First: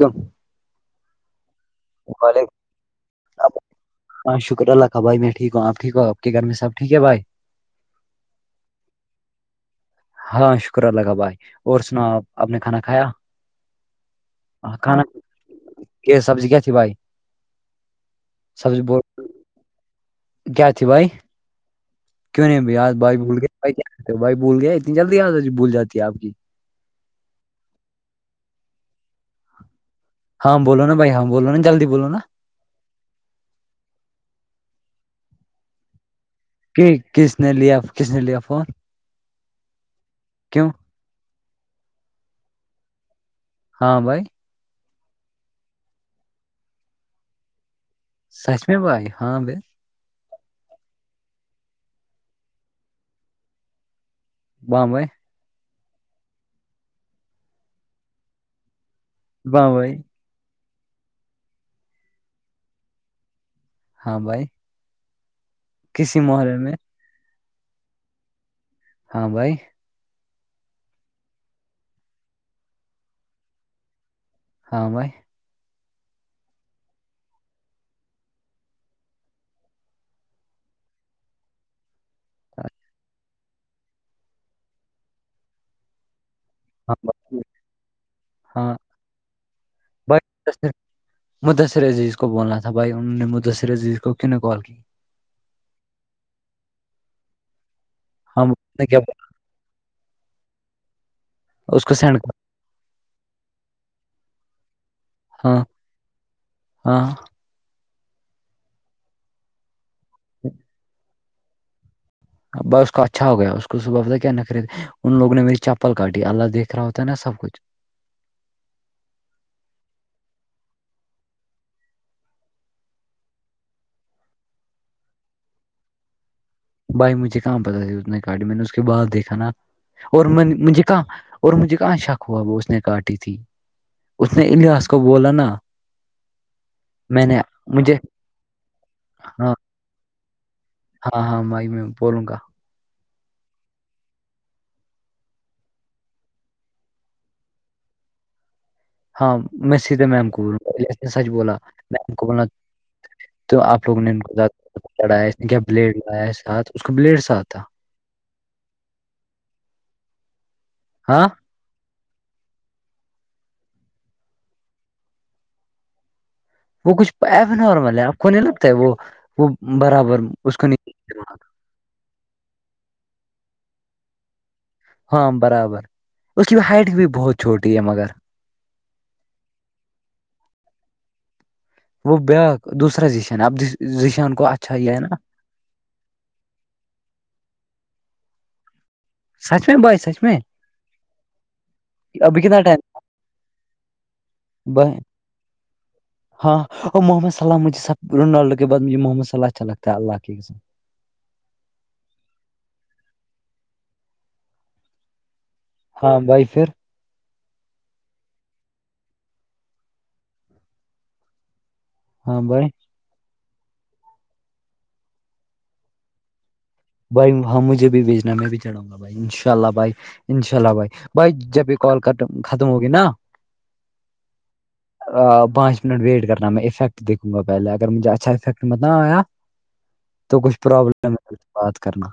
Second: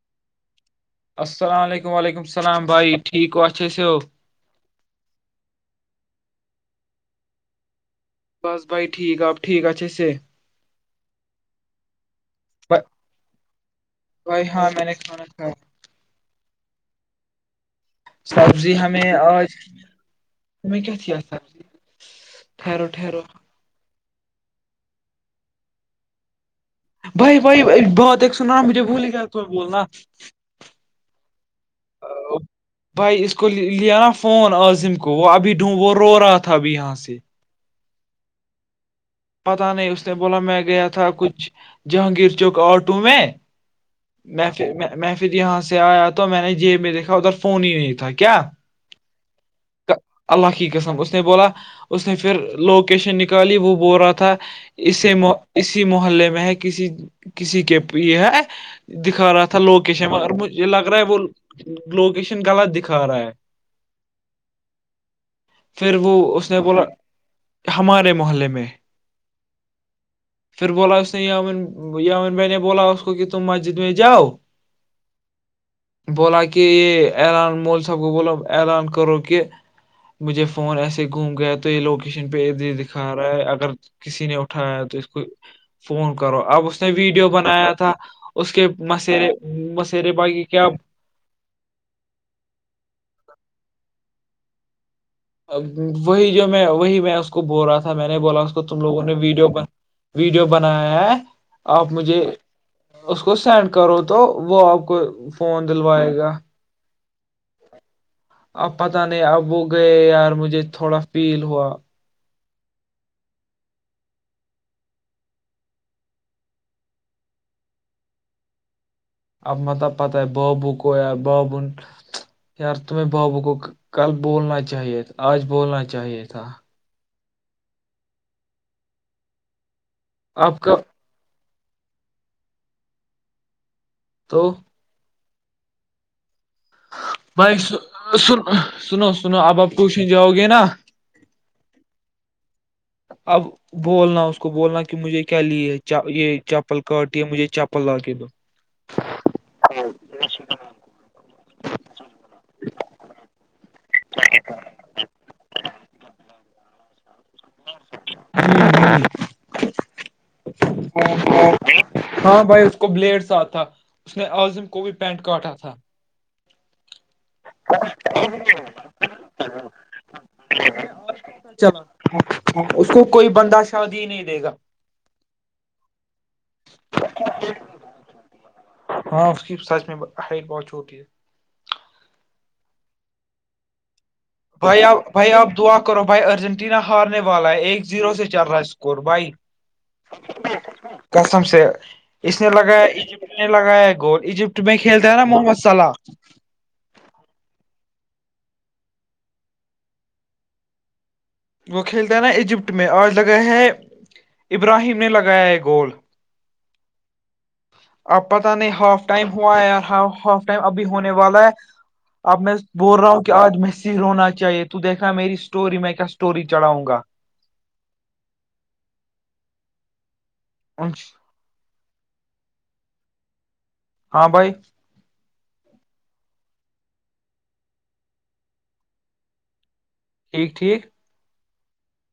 ام [unintelligible] السلام علیکم و علیکم السلام بھائی ٹھیک کو السلام اچھا سے ہو ہاں شکر اللہ کا بھائی میں ٹھیک ہوںپ ٹیک ہ ہوپ کے گھر میں سبٹیک ہے بھائی بس بھائی ٹھیک آپ ٹھیک اچھاے ہاں شکر اللہ بھائی اور سناؤ آپ آپ نے ب- کھانا کھایا بھائی ہاں میں نے کھانا کھا یہ سبزی کیا تھی بائی سبزی ہمیں آج ہمیں کیا کیا سبزی ٹھہرو بیاج بھائی ٹھہرو بھول گیا بائی کیا کرتے ہو بائی بھول گیا اتنی جلدی بھول جاتی آپ کی بھائی بھائی بات ایک سنا رہا مجھے بھولی گ تھ بولنا ہاں بولو نا بائی ہاں بولو ن جلدی بولو ن بھائی اس کو لیا نا فون عظم کو وہ ابھی ڈھون وہ رو رہا تھا ابھی یہاں سے کس نے لیا کس نے لیا فون پتا نہیں اس نے بولا میں کیوں گیا تھا کچھ جہانگیر چوک آٹو میں ہاں بھائی میں پھر میں پھر یہاں سے آیا تو میں نے جیب میں دیکھا ادھر فون ہی نہیں تھا کیا سچمی بھائی ہاں اللہ کی قسم اس نے بولا اس نے پھر لوکیشن نکالی وہ بول رہا تھا واہ بھائی اسی م اسی محلے میں ہے کسی کسی کے یہ ہے دکھا رہا تھا واہ بھائی لوکیشن اور مجھے لگ رہا ہے وہ لوکیشن غلط دکھا رہا ہے ہاں بھائی پھر وہ کسی اس محرے نے میں بولا ہمارے محلے میں ہاں بھائی پھر بولا اس نے یامن یامن بہ نے بولا اس کو کہ تم مسجد میں جاؤ ہاں بھائی بولا کہ یہ الان مول سب کو بولاو الان کرو کہ مجھے فون ایسے گھوم گیا تو یہ لوکیشن پہ ا ہاں دکھا رہا ہے اگر کسی نے اٹھایا تو اس کو فون کرو اب اس اس نے ویڈیو بھائی، بنایا تھا اس کے ہاں مسیرے مسیرے باقی کیا بھائی مدثر عیز کو بولنا تھا بھائی انہوں نے مدثر عزیز کو کیوں نے کال کی وہی جو میں وہی میں اس کو بول رہا تھا میں نے بولا ہم اس کو تم کیا لوگوں نے بولا؟ ویڈیو بنا ویڈیو بنایا ہے اس آپ کو سینڈ مجھے کر اس کو سینڈ کرو تو وہ آپ کو ہاں فون دلوائے گا ہاں اب پتہ نہیں اب وہ گئے یار مجھے تھوڑا فیل ہوا بائی اس کو اچھا ہو گیا اس کو صبح بتا کیا نہ خرید ان لوگوں نے میری چپل کاٹی اللہ دیکھ رہا ہوتا نا سب کچھ پ مطلب پت آئے بابو کویا بابن یار تمہیں بابو کو کل بولنا چاہیے آج بولنا چاہیے تھا بھائی مجھے کہاں پہ تھا اتنے کاڑی میں نے اس کے بعد دیکھا نا اور آپ کا مجھے کہاں اور مجھے کہاں شک ہوا وہ اس نے کاٹی تھی اس نے تو الیاس کو بولا نا میں نے بھائی س مجھے سن سنو سنو ہاں اب آپ کووچھیں جاؤ گے نا ہاں ہاں مائی میں بولوں گا اب بولنا اس کو بولنا کہ مجھے کیا لی ہے یہ چپل کاٹی ہے مجھے چپل لا کے دو [inaudible] ہاں میں سیدھے میم کوول سچ بولا میم کو بولنا تو آپ لوگوں نے ان کو زیادہ چڑھایا کیا بلیڈ لایا ہے ساتھ اس کو بلیڈ ساتھ تھا ہوں ہاں ہاں ہاں بھائی اس کو بلیڈس آ تھا اس نے عظم کو بھی پینٹ کاٹا تھا وہ کچھ ایب نارمل ہے آپ کو نہیں لگتا ہے وہ وہ برابر اس کو نہیں اس کو کوئی بندہ شاد ہی نہیں دے گا ہاں برابر اس کی ہائٹ بھی بہت چھوٹی ہے مگر ہاں اس کی سچ میں ہ بہت چھوٹی ہے وہ بیایک دوسرا یشنبش بھائی آپ بھائی آپ دعا کرو بھائی ارجنٹینا ہارنے والا ہے ایک زیرو سے چل رہا ہے اسکور بھائی کو سچ میں کسم سے اس ابھی نے کتنا لگایا ٹائم ایجپٹ نے لگایا گول ایجپٹ میں ب کھیلتا ہے نا محمد صلا ہاں اور محمدسلہ مجھے س رونالڈو کے بعدجھ محمد صلہ اچھا لگتا اللہ کے وہ کھیلتا ہے نا ایجپٹ میں اور جگہ ہے ابراہیم نے لگایا ایک ہاں بھائی پھر اب پت نہیں ہاف ٹائم ہوا ہے ی ہاف ٹائم اب ہونے والا ہے ہاں اب میں بھائی بول رہا ہوں کہ آج محصر رونا چاہیے تو دیکھا میری اسٹوری میں کیا اسٹوری چڑھاں گا بھائی ہاں مجھے بھیجنا میں بھی چڑاوں گا بھائی ان شاء اللہ بھائی ان شاء اللہ بھائی بھائی جب ایک کال کر ختم ہوگی نا ہاں بھائی پانچ منٹ ویٹ کرنا میں افیکٹ دیکھوں گا پہلے اگر مجھے اچھا افیکٹ مت نہ آیا [inaudible] تو کچھ ٹھیک پرابلم ہے بات کرنا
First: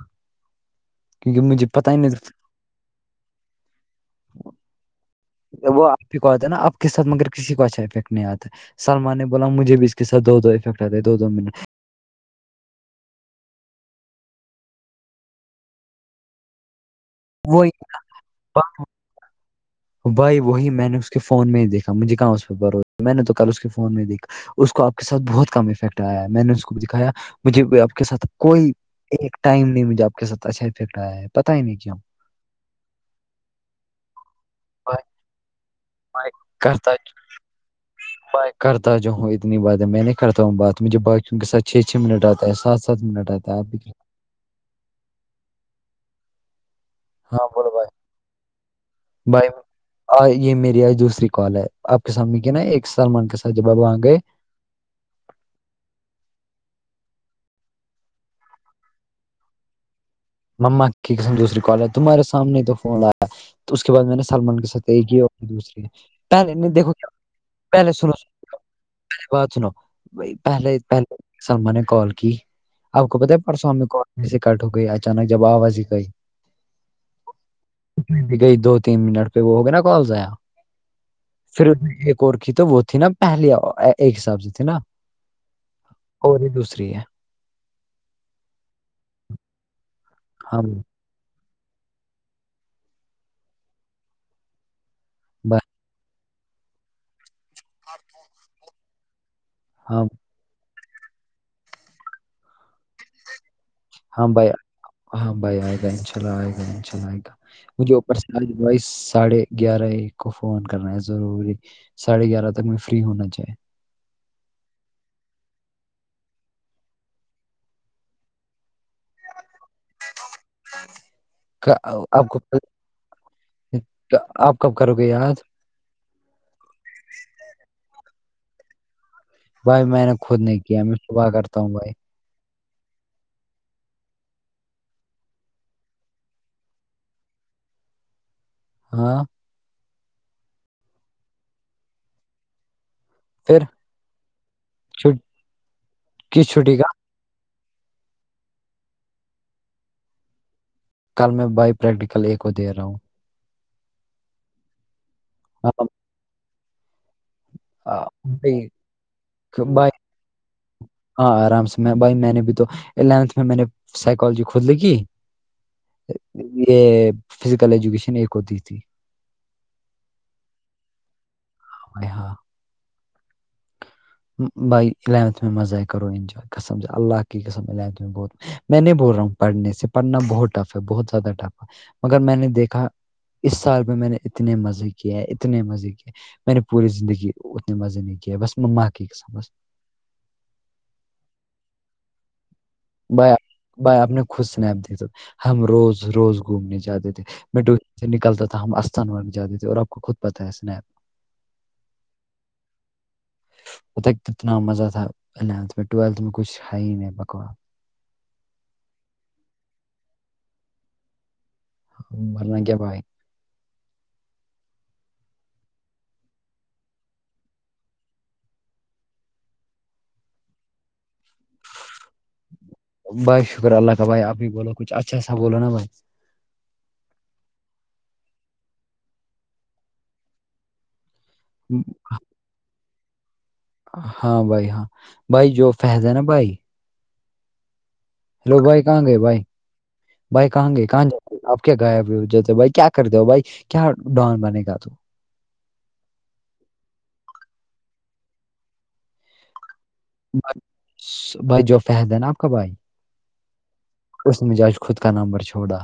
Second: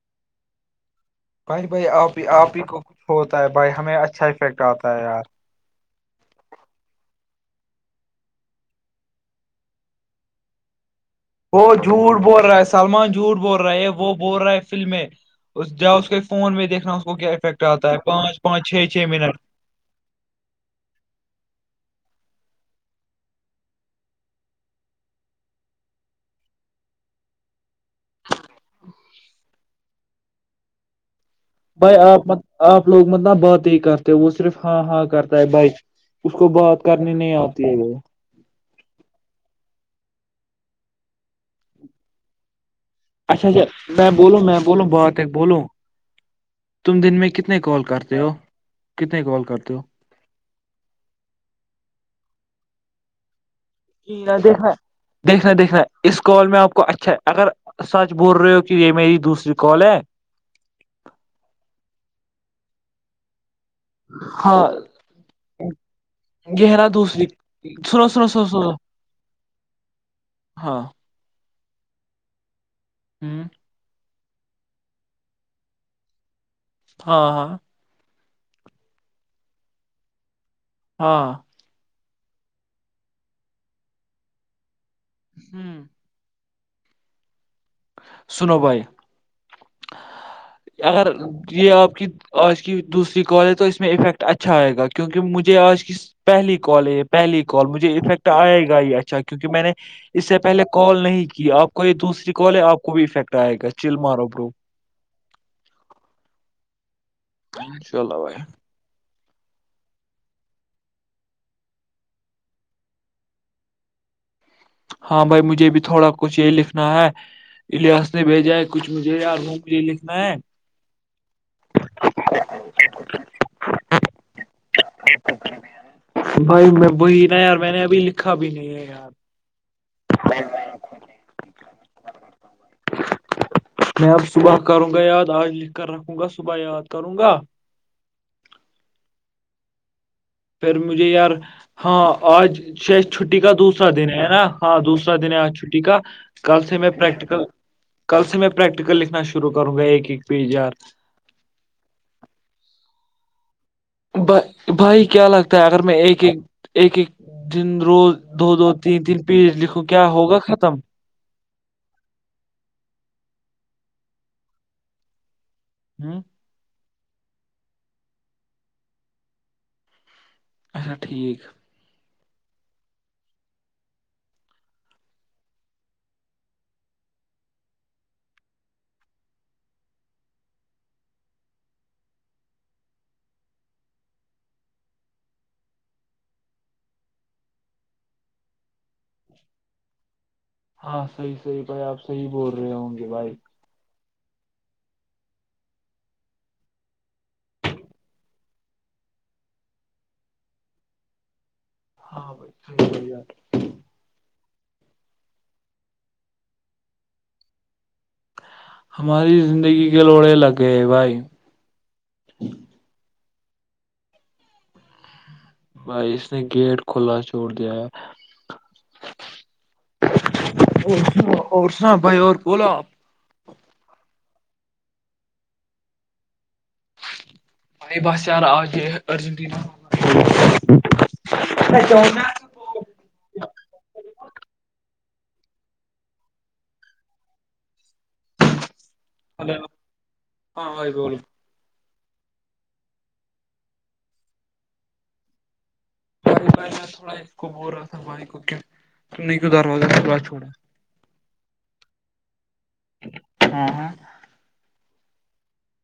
کیونکہ بھائی مجھے بھائی پتا آپ ہی نہیں آپ ہی کو کچھ ہوتا ہے بھائی ہمیں اچھا افیکٹ آتا ہے یار وہ آپ ہی کو آتا ہے نا آپ کے ساتھ مگر کسی کو اچھا افیکٹ نہیں آتا سلمان نے بولا مجھے بھی اس کے ساتھ دو افیکٹ آتے دو منٹ وہ جھوٹ بول رہا ہے سلمان جھوٹ بول رہا ہے وہ بول رہا ہے فلمیں اس جا اس کے فون میں دیکھنا اس کو کیا افیکٹ وہ آتا ہے پانچ پانچ چھ چھ منٹ بھائی وہی میں نے اس کے فون میں ہی دیکھا مجھے کہاں اس پہ بوسہ میں نے تو کل اس کے فون میں دیکھا اس کو آپ کے ساتھ بہت کم افیکٹ آیا ہے میں نے اس کو دکھایا مجھے آپ کے ساتھ کوئی ایک ٹائم نہیں مجھے آپ کے ساتھ اچھافیکٹ آیا ہے پتا ہی نہیں بھائی کیوں آپ لوگ مطلب بات ہی کرتے وہ صرف ہاں بھائی ہاں کرتا ہے بائک کرتا ہوتی ہے وہ کرتا جو ہوں اتنی بات ہے میں نہیں کرتا ہوں بات مجھے باقیوں کے ساتھ چھ چھ منٹ آتا ہے ساتھ اچھا اچھا میں بولوں میں بولوں باتک بولو تم دن میں ہاں کتنے بولو کال بھائی کرتے ہو کتنے کال بھائی کرتے ہو آ یہ میری آج دوسری کال ہے آپ کے سامنے کی نا ایک سلمان کے سھ سج بابا جیا د ہ دیکھنا دیکھنا اس کال میں آپ کو اچھا ہے اگر سچ بول رہے ہو کہ یہ میری دوسری کال ہے مما کیسم د دوسری کال ہے تمہارے سامنے تو فون آ تو اس کے بعد میں نے سلمان ہاں کے ساتھ ایک اور دوسے پہلے نہیں دیکھو سرو سرو سرو سرو چ ن ب پےل ہاں سرما نے کال کی آپ کو پتا ہوں پرسوامی کال سے کٹ ہو گئی اچانک جب آواز آئی ہاں ہاں ک بھی گئی دو تین منٹ پہ وہ ہو گیا نا کال یا ہاں پھر اس میں ایک اور کیھی تو وہ تھی نا پہلی ایک حساب سے تھی نا ہاں اوری دوسری ہے سنو بائے ہاں اگر یہ آپ کی آج کی دوسری کال ہے تو اس میں افیکٹ اچھا اچھا آئے گا کیونکہ مجھے بھائی، آج کی پہلی کال ہے یہ پہلی کال مجھے افیکٹ آئے گا ہی اچھا کیونکہ میں نے ہاں اس سے پہلے کال نہیں کی آپ کو یہ دوسری کال ہے آپ کو بھی افیکٹ آئے گا چل مارو ہاں برو بھائی ہاں بھائی آئے گا ان شاء اللہ آئے گا ان شاءلہ آ گا مجھے انشاء اوپر اللہ بھائی سے آج بائیس ساڑھے گیارہ ایک کو فون کرنا ہے ضروری ساڑھے گیارہ تک میں فری ہونا چاہ ہاں بھائی مجھے بھی تھوڑا کچھ یہ لکھنا ہے احاس نے بھیجا ہے کچھ مجھے ی وہ مجھے لکھنا ہے آپ کو آپ کب کرو گے یاد بھائی میں وہی نا یار میں نے ابھی لکھا بھی نہیں ہے یار بھائی میں نے خود نہیں کیا میں صبح کرتا ہوں بھائی میں اب صبح کروں گا یاد آج لکھ کر رکھوں گا صبح یاد کروں گا ہاں پھر مجھے یار ہاں آج چھٹی کا پھر دوسرا دن ہے ہے نا ہاں دوسا چھٹ- دن چھٹی کا کس کل چھٹی سے کا میں پریکٹیکل کل سے پریکٹیکل لکھنا شروع کروں گا ایک ایک پیج یار کل میں بائی پریکٹیکل ایک کو دے رہا ہوں بھ بھائی کیا لگتا ہے اگر ہاں، میں ایک ایک ایک ایک دن آ، روز دو بھائی دو تین تین پیج لکھو بھائی کیا ہوگا ختم ہاں آرام سے میں بھائی میں نے بھی تو الیونتھ میں میں نے سائیکالوجی کھود لی کی ہاں یہ فزیکل ایجوکیشن ایک ہوتی تھی اچھا ٹھیک ب ہاں بائی الیونتھ میں مز آئیئے کرو ان انجوائے سم سے اللہ کی قسم میں نہیں بول رہا ہوں پڑھنے سے پڑھنا بہت ٹف ہے بہت زیادہ ٹف ہے مگر میں نے دیکھا اس سال پہ میں نے اتنے مزے کیے اتنے مزے کیے میں نے پوری زندگی اتنے مزے نہیں کیا بس میں ماں کی س بس ہاں صحیحیح بھائی آپ صحیح بول رہے ہوں گے بھائی بھائی آپ نے خود سنیپ د ہم روز روز گھومنے جاتے تھے میں ڈ سے نکلتا تھا ہم آستھان و جاتے تھے اور آپ کو خود پتہ ہے اسپ ہاں بھائی صحیح صی ات ا کتنا مزہ تھا اتھ میں ٹویلتھ میں کچھ ہے ہی نہیں بکوا ہماری زندگی کے لوڑے لگ گئے بھائی ہاں مرنا کیا بھائے بھائی اس نے گیٹ کھلا چھوڑ دیا ہے بھائی اور بولا بھائی شکر اللہ کا بھائیپ بھی بول کچھ اچھا سا بولو نا بھائی بائی بس یار آججے ارجنٹینا ہاں بھائی ہاں بھائی جو فہد ہے نا بھائی ہلو بھائی کہاں گئے بھائی ہلو بھائی ہاں کہاں گے کہاں بولو جائ گ آپ کیا گیا بھی بھائی کیا کرتے ہو بھائی کیا ڈان بنے گا تو ب میں تھوڑا اس کو بول رہا تھا بھائی کو کیوں کیوں دروازہ [unintelligible] بھائی جو فد ہے ن آپ کا بھائی ہاں ہاں اس نے مجھے آج خود کا نمبر چھوڑا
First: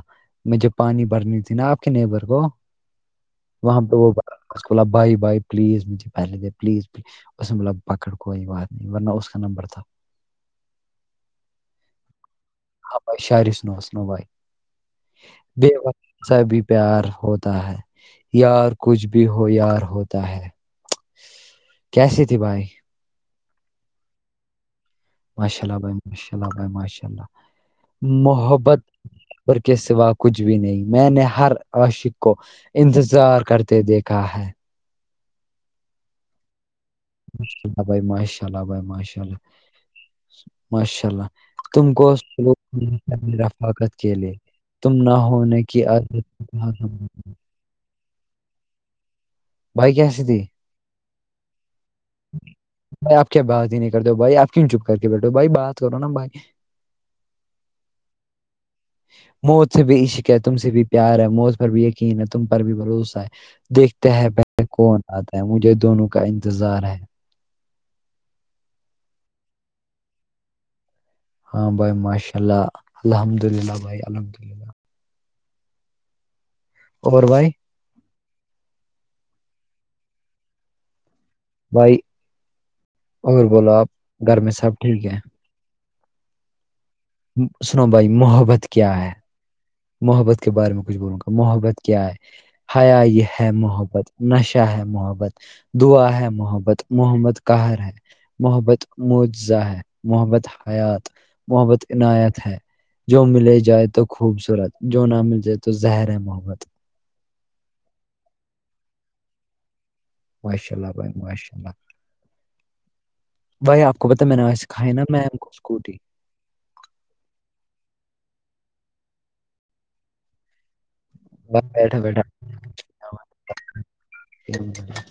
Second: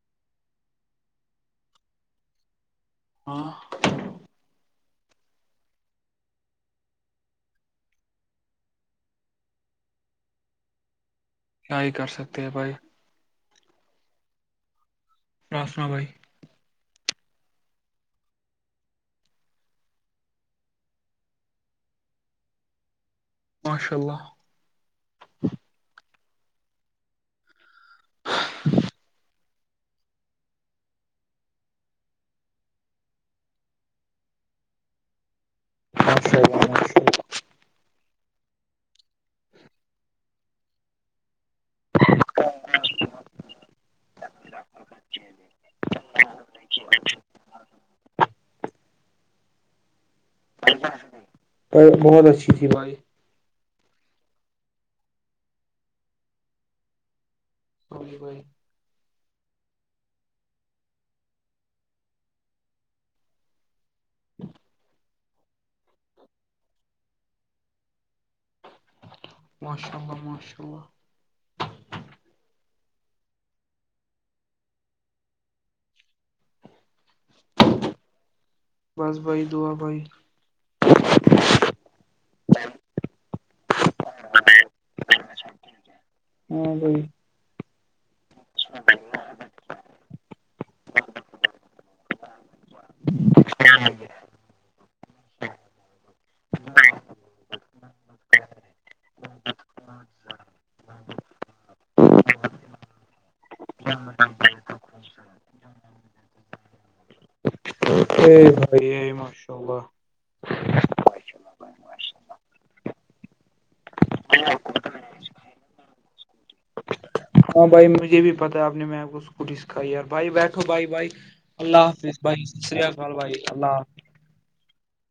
مجھے پانی بھرنی تھی نا آپ کے نیبر کو ہاں اس بائے بائے پلیز مجھے پہلے دے پلیز پز اسے ب پکڑ کوئی بات نہیں ورنہ اس کا نمبر تھا کیا ہی کر سکتے ہیں بھائی ہاں بھ شارس ن ن بھائی راسنا بھائی [unintelligible] پیار ہوتا ہے یا کچھ بھی ہو یار ہوتا ہے کیسی تھی بھائی ماشاء اللہ ماشاء اللہ بھائی ماشاء اللہ بھائی ماشاء اللہ محبت پر کے سوا کچھ بھی نہیں میں نے ہر عشق کو انتظار کرتے دیکھا ہے ہ سےر سے [unintelligible] [unintelligible] ماشاءلہ بھائی ماشاء اللہ بھائی ماشاء اللہ ماشاء اللہ تم کو رفاقت کے لی [unintelligible] تم نہ ہونے کی عت بھائی کیسی تھی بہت اچھی تھی بھائی [unintelligible] کیا بات ہی نہیں کرتے ہو بھائی آپ کیوں چپ کر کے بیٹھو بھائی بات کرو نا بھائی ہوی بئی [unintelligible] [unintelligible] موت سے بھی عشق ہے تم سے بھی پیار ہے موت پر بھی یقین ہے تم پر بھی بھروسہ ہے دیکھ تہ بہ کون آتا ہے مجھے دونوں کا انتظار ہے ماشاء اللہ ماشاء اللہ ہاں بھائی ماشاء اللہ الحمد للہ بھائی الحمد للہ اور بھائی بس بھائی دعا بھائی بھائی اور بولو آپ گھر میں سب ٹھیک ہیں ہاں جی سنو بھائی محبت کیا ہے محبت کے بارے میں کچھ بولوں گا محبت کیا ہے حیا یہ ہے محبت نشہ ہے محبت دعا ہے محبت محمد کا ہے محبت مجزا ہے محبت حیات محبت عنایت ہے جو ملے جائے تو خوبصورت جو نہ مل جائے تو زہر محبت ا بھائی یہ ماشاء اللہ [unintelligible] ماشاء اللہ بھائی ماشاء اللہ دعائیں اپ کو پتہ ہے میں نے اج کھائے نا میں سکوٹی ہاں بھائی مجھے بھی پتا ہے آپ نے میں کو اسکوٹی سکھائی یار بھائی بیٹھو بھائی بھائی اللہ بیٹھا حافظ بھائی ستریحال بیٹھا بھائی اللہ حفظ [unintelligible] [unintelligible]